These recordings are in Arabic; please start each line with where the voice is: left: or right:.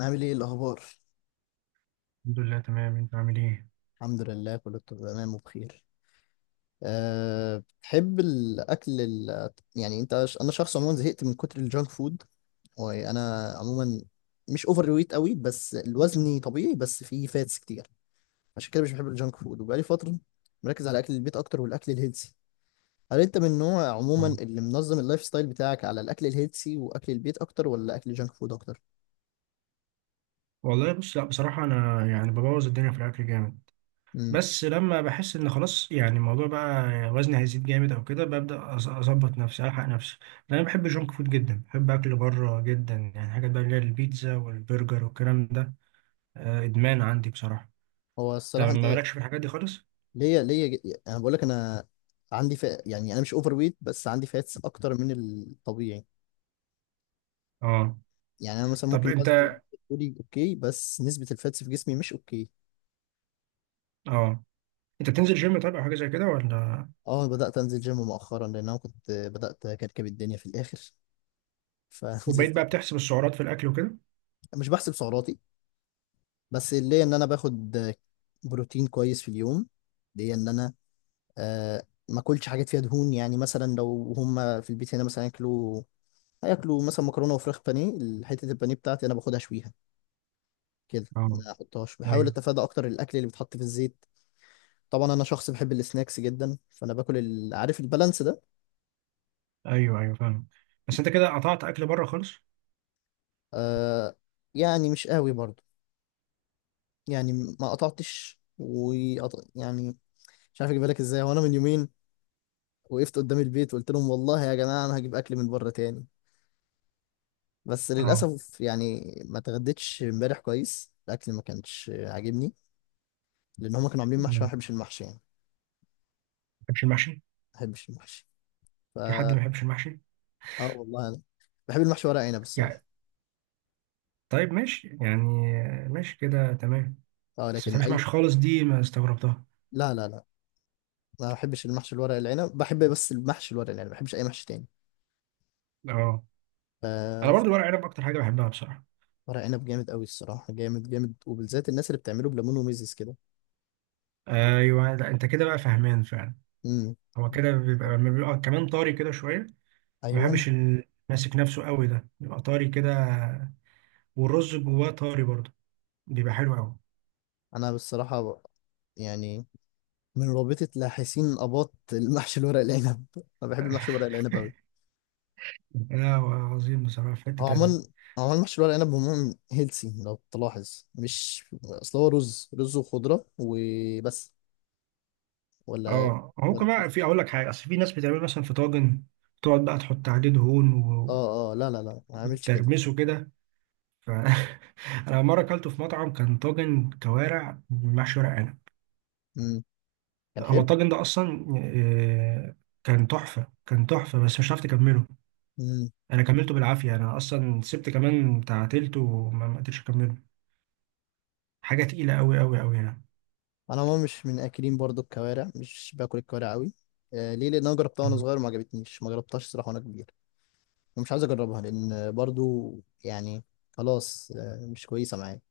left: عامل ايه الاخبار؟
right: الحمد لله تمام، انت عامل ايه؟
left: الحمد لله، كله تمام وبخير. أه، بتحب الاكل يعني انا شخص عموما زهقت من كتر الجانك فود. وانا عموما مش اوفر ويت قوي، بس الوزن طبيعي، بس فيه فاتس كتير. عشان كده مش بحب الجانك فود، وبقالي فتره مركز على اكل البيت اكتر والاكل الهيلثي. هل انت من النوع عموما
right: اه
left: اللي منظم اللايف ستايل بتاعك على الاكل الهيلثي واكل البيت اكتر ولا اكل الجانك فود اكتر؟
right: والله بص، لا بصراحه انا يعني ببوظ الدنيا في الاكل جامد،
left: امم.
right: بس لما بحس ان خلاص يعني الموضوع بقى وزني هيزيد جامد او كده ببدا اظبط نفسي، الحق نفسي. لان انا بحب الجونك فود جدا، بحب اكل بره جدا، يعني حاجات بقى اللي هي البيتزا والبرجر والكلام ده. ادمان عندي بصراحه.
left: هو
right: طب
left: الصراحه
right: ما
left: انت
right: مالكش في الحاجات دي خالص؟
left: ليا ليا ج- يعني انا بقول لك. انا عندي فئة، يعني انا مش اوفر ويت بس عندي فاتس اكتر من الطبيعي.
right: اه.
left: يعني انا مثلا
right: طب
left: ممكن وزني
right: انت،
left: تقولي اوكي، بس نسبة الفاتس في جسمي مش اوكي.
right: اه، انت بتنزل جيم طيب او حاجه زي كده ولا؟
left: اه، بدأت انزل جيم مؤخرا، لان انا كنت بدأت اكركب الدنيا في الاخر.
right: وبقيت
left: فنزلت.
right: بقى بتحسب السعرات في الاكل وكده؟
left: مش بحسب سعراتي، بس ليا ان انا باخد بروتين كويس في اليوم. ليا ان انا آه ما اكلش حاجات فيها دهون. يعني مثلا لو هم في البيت هنا مثلا ياكلوا، هياكلوا مثلا مكرونه وفراخ بانيه، حته البانيه بتاعتي انا باخدها شويها كده،
right: اه.
left: ما احطهاش. بحاول
right: ايوه،
left: اتفادى اكتر الاكل اللي بيتحط في الزيت. طبعا انا شخص بحب السناكس جدا، فانا باكل عارف البالانس ده.
right: ايوه، ايوه فاهم. بس انت كده قطعت اكل بره خالص؟
left: آه، يعني مش قوي برضو. يعني ما قطعتش يعني مش عارف اجيبها لك ازاي. وانا من يومين وقفت قدام البيت وقلت لهم: والله يا جماعه انا هجيب اكل من بره تاني، بس
right: اه،
left: للاسف يعني ما اتغديتش امبارح كويس، الاكل ما كانش عاجبني. لان هم كانوا عاملين محشي، وأنا
right: ما
left: ما بحبش المحشي يعني.
right: بحبش المحشي.
left: ما بحبش المحشي. ف
right: في حد ما
left: اه
right: بيحبش المحشي
left: والله انا بحب المحشي ورق عنب الصراحه.
right: يعني؟ طيب ماشي يعني، ماشي كده تمام.
left: اه،
right: بس ما
left: لكن
right: بتحبش
left: اي.
right: المحشي خالص دي ما استغربتها.
left: لا لا لا، ما بحبش المحشي، الورق العنب بحب، بس المحشي الورق العنب ما بحبش اي محشي تاني.
right: اه، انا
left: ف-
right: برضو ورق عنب اكتر حاجه بحبها بصراحه.
left: ورق عنب جامد قوي الصراحه، جامد جامد، وبالذات الناس اللي بتعمله بليمون وميزز كده.
right: ايوه، لا انت كده بقى فهمان فعلا.
left: امم،
right: هو كده بيبقى لما بيبقى كمان طري كده شويه. ما
left: ايوه.
right: بحبش ال- ماسك نفسه قوي ده، بيبقى طري كده، والرز جواه طري برضو، بيبقى حلو قوي.
left: انا بالصراحه يعني من رابطه لاحسين اباط المحشي الورق العنب انا بحب المحشي الورق العنب قوي.
right: لا عظيم بصراحه في حته
left: هو عموما
right: تانيه.
left: هو عموما المحشي الورق العنب عموما هيلسي لو تلاحظ، مش اصل هو رز رز وخضره وبس. ولا
right: اه هو
left: ولا
right: كمان
left: في،
right: في، اقول لك حاجه، اصل في ناس بتعمل مثلا في طاجن تقعد بقى تحط عليه دهون
left: اه اه، لا لا لا، ما عملش كده.
right: وترمسه كده. ف انا مره اكلته في مطعم، كان طاجن كوارع محشي ورق عنب.
left: امم. كان
right: هو
left: حلو.
right: الطاجن ده اصلا آه، كان تحفه، كان تحفه، بس مش عارف تكمله.
left: مم.
right: انا كملته بالعافيه، انا اصلا سبت كمان بتاع تلته وما ما قدرتش اكمله. حاجه تقيله قوي قوي قوي يعني.
left: انا ما مش من اكلين برضو الكوارع، مش باكل الكوارع قوي. آه، ليه؟ لان انا جربتها وانا
right: مم.
left: صغير ما عجبتنيش، ما جربتهاش صراحه وانا كبير، ومش عايز اجربها لان برضو يعني خلاص، آه، مش كويسه معايا.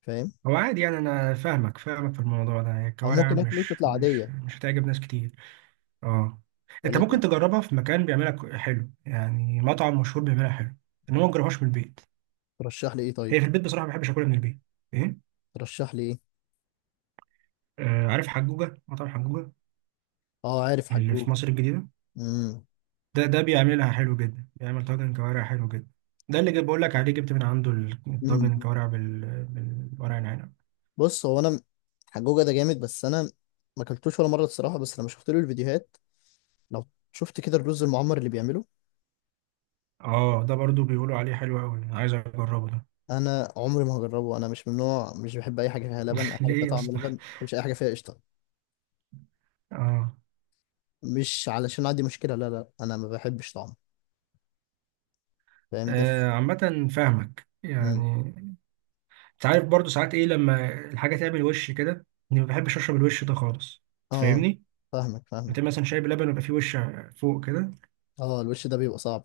left: فاهم.
right: هو عادي يعني، انا فاهمك فاهمك في الموضوع ده،
left: او
right: الكوارع
left: ممكن اكله
right: مش
left: تطلع
right: مش
left: عاديه،
right: مش هتعجب ناس كتير. اه، انت ممكن
left: ولكن
right: تجربها في مكان بيعملها حلو، يعني مطعم مشهور بيعملها حلو. انما ما تجربهاش من البيت،
left: ترشح لي ايه طيب؟
right: هي في البيت بصراحه ما بحبش اكلها من البيت. ايه؟
left: ترشح لي ايه؟
right: آه، عارف حجوجه، مطعم حجوجه
left: اه، عارف
right: اللي في
left: حجوجه.
right: مصر الجديده؟
left: امم،
right: ده ده بيعملها حلو جدا، بيعمل طاجن كوارع حلو جدا. ده اللي جاي بقول لك عليه، جبت من عنده
left: امم.
right: الطاجن الكوارع بالورق العنب.
left: بص، هو انا حجوجه ده جامد، بس انا ما اكلتوش ولا مره الصراحه، بس لما شفت له الفيديوهات، لو شفت كده الرز المعمر اللي بيعمله،
right: اه ده برضو بيقولوا عليه حلو قوي، عايز اجربه ده.
left: انا عمري ما هجربه. انا مش من نوع، مش بحب اي حاجه فيها لبن، اي حاجه فيها
right: ليه يا
left: طعم
right: اسطى؟
left: لبن ما بحبش، اي حاجه فيها قشطه
right: اه.
left: مش علشان عندي مشكله، لا لا، انا ما بحبش طعمه. فاهم ده؟
right: آه، عامه فاهمك
left: مم.
right: يعني. انت عارف برضو ساعات ايه، لما الحاجه تعمل وش كده، اني ما بحبش اشرب الوش ده خالص، أنت
left: اه،
right: فاهمني؟
left: فاهمك
right: انت
left: فاهمك.
right: مثلا شاي بلبن ويبقى فيه وش فوق كده.
left: اه، الوش ده بيبقى صعب.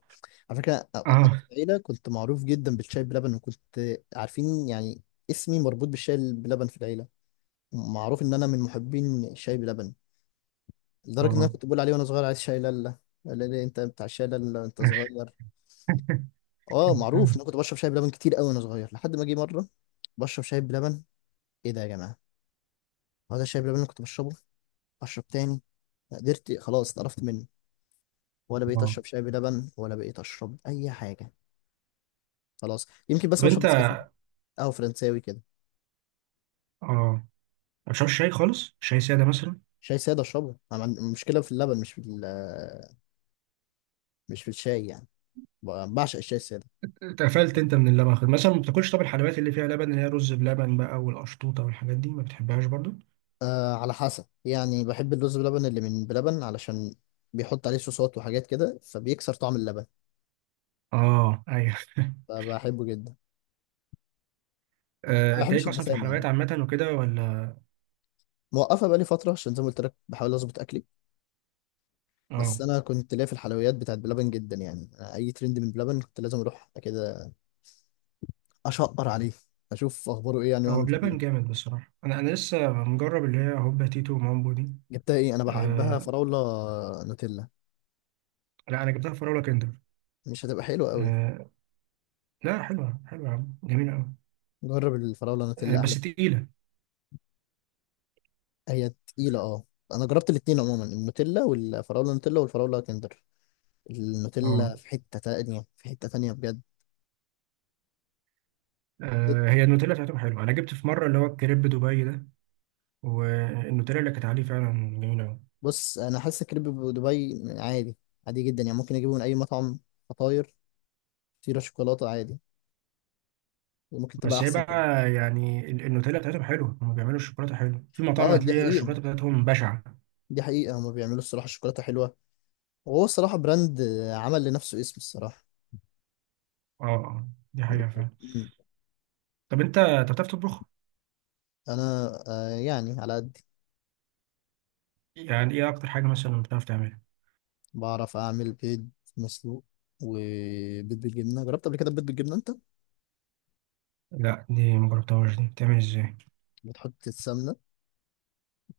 left: على فكره، انا
right: اه،
left: في العيله كنت معروف جدا بالشاي بلبن، وكنت عارفين يعني. اسمي مربوط بالشاي بلبن في العيله، معروف ان انا من محبين الشاي بلبن، لدرجه ان انا
right: اه.
left: كنت بقول عليه وانا صغير: عايز شاي لالا. لا لا، انت بتاع الشاي لالا، انت صغير. اه، معروف ان انا كنت بشرب شاي بلبن كتير قوي وانا صغير، لحد ما جه مره بشرب شاي بلبن: ايه ده يا جماعه، هو ده الشاي بلبن اللي كنت بشربه؟ اشرب تاني، ما قدرت، خلاص، اتقرفت منه، ولا
right: اه
left: بقيت
right: طب
left: اشرب شاي بلبن، ولا بقيت اشرب اي حاجه. خلاص يمكن بس بشرب
right: انت،
left: نسكافيه، قهوه فرنساوي كده.
right: اه، ما بتشربش شاي خالص، شاي ساده مثلا؟
left: شاي ساده اشربه، انا عندي مشكله في اللبن مش في مش في الشاي يعني. بعشق الشاي الساده.
right: اتقفلت انت من اللبن خالص. مثلا ما بتاكلش، طب الحلويات اللي فيها لبن اللي هي رز بلبن بقى والقشطوطه والحاجات دي ما بتحبهاش برضو؟
left: آه، على حسب، يعني بحب الرز بلبن اللي من بلبن علشان بيحط عليه صوصات وحاجات كده، فبيكسر طعم اللبن،
right: اه ايوه.
left: فبحبه جدا.
right: آه،
left: ما
right: انت
left: بحبش
right: ليك اصلا في
left: الدسامه يعني،
right: الحلويات عامه وكده ولا؟
left: موقفه بقالي فتره عشان زي ما قلت لك بحاول اظبط اكلي.
right: اه،
left: بس انا كنت ليا في الحلويات بتاعت بلبن جدا يعني، أنا اي ترند من بلبن كنت لازم اروح كده اشقر عليه، اشوف اخباره ايه، يعني واعمل
right: هو
left: ريفيو.
right: بلبن جامد بصراحه. انا لسه مجرب اللي هي هوبا تيتو ومامبو دي.
left: جبتها ايه؟ انا بحبها
right: آه،
left: فراوله نوتيلا.
right: لا انا جبتها في راولا كندر.
left: مش هتبقى حلوه قوي.
right: آه لا، حلوه حلوه يا عم، جميله قوي.
left: جرب الفراوله
right: آه
left: نوتيلا احلى.
right: بس تقيله.
left: هي تقيله، اه. انا جربت الاتنين عموما، النوتيلا والفراوله، نوتيلا والفراوله كندر،
right: اه.
left: النوتيلا في حته تانية، في حته تانية بجد.
right: آه، هي النوتيلا بتاعتهم حلوه. انا جبت في مره اللي هو الكريب دبي ده، والنوتيلا اللي كانت عليه فعلا جميله قوي.
left: بص، انا حاسس كريب دبي عادي، عادي جدا، يعني ممكن اجيبه من اي مطعم فطاير، سيرة شوكولاتة عادي، وممكن تبقى
right: بس هي
left: أحسن كمان.
right: بقى يعني النوتيلا بتاعتهم حلوه، هم بيعملوا الشوكولاته حلوه. في مطاعم
left: اه، دي
right: هتلاقي
left: حقيقة،
right: الشوكولاته بتاعتهم بشعه.
left: دي حقيقة، هما بيعملوا الصراحة شوكولاتة حلوة، وهو الصراحة براند، آه، عمل لنفسه اسم الصراحة.
right: اه. آه، دي حقيقه
left: بالظبط.
right: فعلا.
left: مم.
right: طب انت، أنت بتعرف تطبخ؟
left: أنا يعني على قد.
right: يعني ايه اكتر حاجه مثلا بتعرف تعملها؟
left: بعرف أعمل بيض مسلوق، وبيض بالجبنة، جربت قبل كده بيض بالجبنة أنت؟
right: لا دي ما جربتهاش، دي بتعمل ازاي؟
left: بتحط السمنة،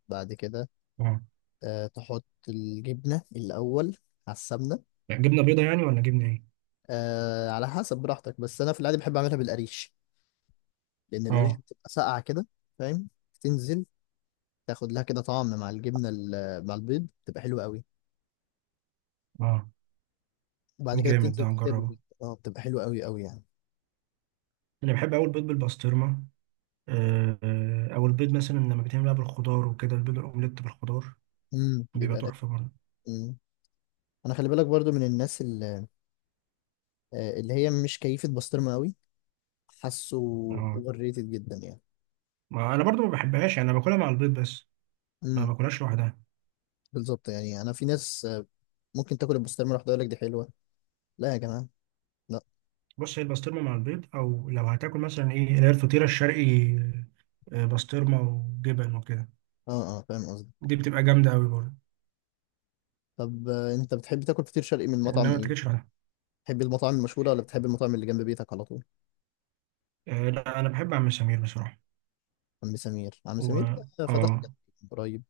left: بعد كده
right: اه.
left: تحط الجبنة الأول على السمنة.
right: يعني جبنه بيضه يعني ولا جبنه ايه؟
left: آه، على حسب براحتك، بس أنا في العادي بحب أعملها بالقريش، لأن القريش
right: اه،
left: بتبقى ساقعة كده، فاهم، تنزل تاخد لها كده طعم مع الجبنه مع البيض، تبقى حلوه قوي.
right: اه.
left: وبعد كده
right: جامد ده،
left: بتنزل تحتها
right: هنجربه.
left: بالبيض، اه بتبقى حلوه قوي قوي يعني.
right: انا بحب اول بيض بالبسطرمه. آه، آه، او البيض مثلا لما بيتعمل بقى بالخضار وكده، البيض الاومليت بالخضار
left: امم،
right: بيبقى
left: بيبقى ده.
right: تحفه برضه.
left: امم. انا خلي بالك برضو من الناس اللي هي مش كيفه بسطرمه قوي، حاسه
right: اه،
left: اوفر ريتد جدا يعني.
right: ما انا برضه ما بحبهاش يعني، انا باكلها مع البيض بس، ما
left: امم.
right: باكلهاش لوحدها.
left: بالظبط، يعني انا في ناس، آه، ممكن تاكل البسطرمه لوحدها يقول لك دي حلوه. لا يا جماعه، لا.
right: بص هي البسطرمه مع البيض، او لو هتاكل مثلا ايه اللي هي الفطيره الشرقي، آه، بسطرمه وجبن وكده،
left: اه اه، فاهم قصدي.
right: دي بتبقى جامده قوي برضه.
left: طب انت بتحب تاكل فطير شرقي من
right: انما
left: مطعم
right: ما
left: ايه؟
right: تاكلش لوحدها.
left: بتحب المطاعم المشهوره ولا بتحب المطعم اللي جنب بيتك على طول؟
right: آه، لا انا بحب عم سمير بصراحه.
left: عم سمير، عم
right: و
left: سمير ده فتح
right: اه،
left: جنبي من قريب،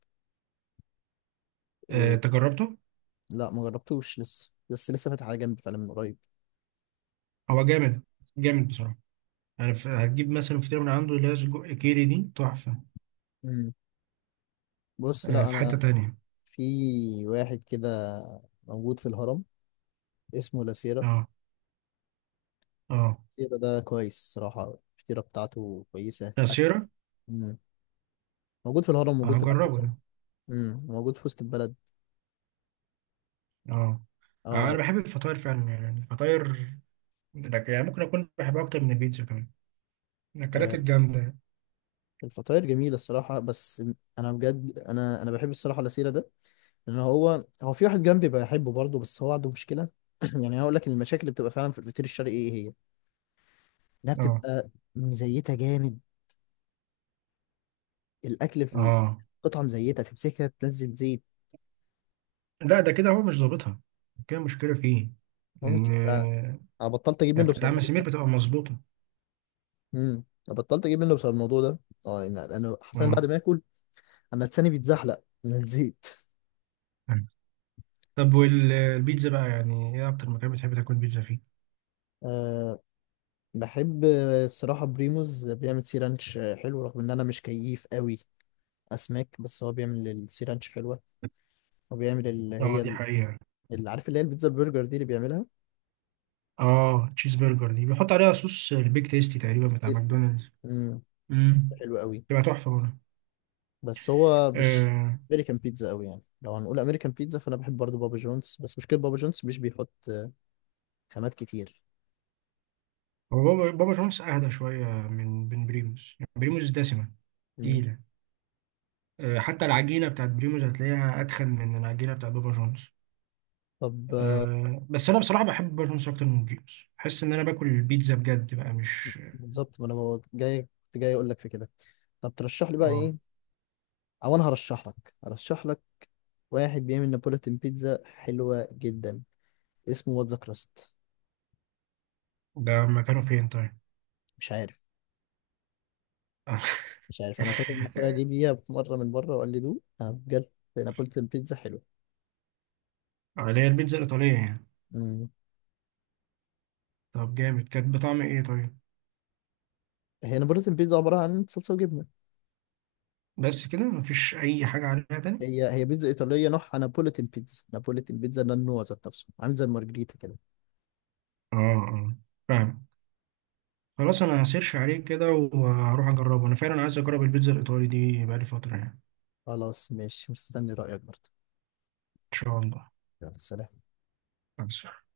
left: و
right: آه، تجربته؟
left: لا، ما جربتوش لسه، بس لسه فاتح على جنب فعلا من قريب.
right: هو جامد، جامد بصراحه يعني. هتجيب مثلا فطيره من عنده اللي هي سجق كيري، دي تحفه.
left: مم. بص،
right: آه،
left: لا
right: في حتة
left: انا
right: تانية.
left: في واحد كده موجود في الهرم اسمه لاسيرا.
right: اه، اه،
left: لاسيرا ده كويس الصراحة، الفطيرة بتاعته كويسة
right: عصيرة.
left: مم. موجود في الهرم،
right: اه
left: موجود في
right: هجربه
left: العجوزة.
right: ده.
left: مم. موجود في وسط البلد.
right: اه. آه، انا
left: اه.
right: بحب الفطاير فعلا. يعني الفطاير لك يعني، ممكن اكون بحبها اكتر من البيتزا كمان. الاكلات
left: آه،
right: الجامدة يعني.
left: الفطاير جميلة الصراحة، بس أنا بجد، أنا بحب الصراحة لاسيرا ده، لأن هو في واحد جنبي بحبه برضه بس هو عنده مشكلة. يعني هقول لك المشاكل اللي بتبقى فعلا في الفطير الشرقي إيه هي؟ إنها
right: اه،
left: بتبقى مزيتة جامد، الاكل في
right: اه.
left: قطعه مزيته تمسكها تنزل زيت.
right: لا ده كده هو مش ظابطها، كده مشكلة فيه.
left: ممكن
right: ان
left: فعلا.
right: آه،
left: انا بطلت اجيب
right: يعني
left: منه
right: بتاعت
left: بسبب
right: عم
left: الموضوع
right: سمير
left: ده.
right: بتبقى مظبوطة.
left: انا بطلت اجيب منه بسبب الموضوع ده. اه، انا حرفيا بعد
right: اه.
left: ما اكل انا لساني بيتزحلق من الزيت.
right: طب والبيتزا بقى يعني، ايه اكتر مكان بتحب تاكل بيتزا فيه؟
left: أه، بحب الصراحه بريموز بيعمل سي رانش، آه، حلو رغم ان انا مش كيف قوي اسماك، بس هو بيعمل السي رانش حلوه، وبيعمل اللي
right: اه
left: هي
right: دي حقيقة.
left: اللي عارف اللي هي البيتزا البرجر دي اللي بيعملها،
right: اه تشيز برجر دي بيحط عليها صوص البيك تيستي تقريبا بتاع
left: تيستي،
right: ماكدونالدز.
left: امم
right: امم.
left: حلوه قوي.
right: تبقى تحفة برضه.
left: بس هو مش
right: آه،
left: امريكان بيتزا قوي يعني، لو هنقول امريكان بيتزا فانا بحب برضو بابا جونز، بس مشكله بابا جونز مش بيحط خامات كتير.
right: هو بابا، بابا شمونس اهدى شويه من بريموس. يعني بريموس دسمه،
left: مم.
right: تقيله. آه، حتى العجينه بتاعت بريموس هتلاقيها اتخن من العجينه بتاعت بابا جونز.
left: طب، آه.
right: آه، بس انا بصراحه بحب بابا جونز اكتر من بريموس، بحس ان انا باكل البيتزا بجد بقى مش.
left: بالظبط، ما انا جاي كنت جاي اقول لك في كده. طب ترشح لي بقى
right: اه.
left: ايه؟ او انا هرشح لك، هرشح لك واحد بيعمل نابولتن بيتزا حلوه جدا اسمه واتزا كراست.
right: ده مكانه فين طيب؟
left: مش عارف، مش عارف، انا فاكر ان اخويا جه بيها في مره من بره وقال لي دوق، أنا بجد نابولتن بيتزا حلوه.
right: آه، اللي هي البيتزا الايطاليه يعني؟
left: مم.
right: طب جامد، كانت بطعم ايه طيب؟
left: هي نابولتن بيتزا عباره عن صلصه وجبنه.
right: بس كده مفيش اي حاجه عليها تاني؟
left: هي بيتزا ايطاليه، نوعها نابوليتن بيتزا، نابوليتن بيتزا ده النوع ذات نفسه، عامل زي المارجريتا كده.
right: اه اه فاهم. خلاص انا هسيرش عليه كده وهروح اجربه، انا فعلا عايز اجرب البيتزا الايطالي دي بقالي فتره يعني.
left: خلاص ماشي، مستني رايك برضه.
right: ان شاء الله.
left: يلا سلام.
right: بس.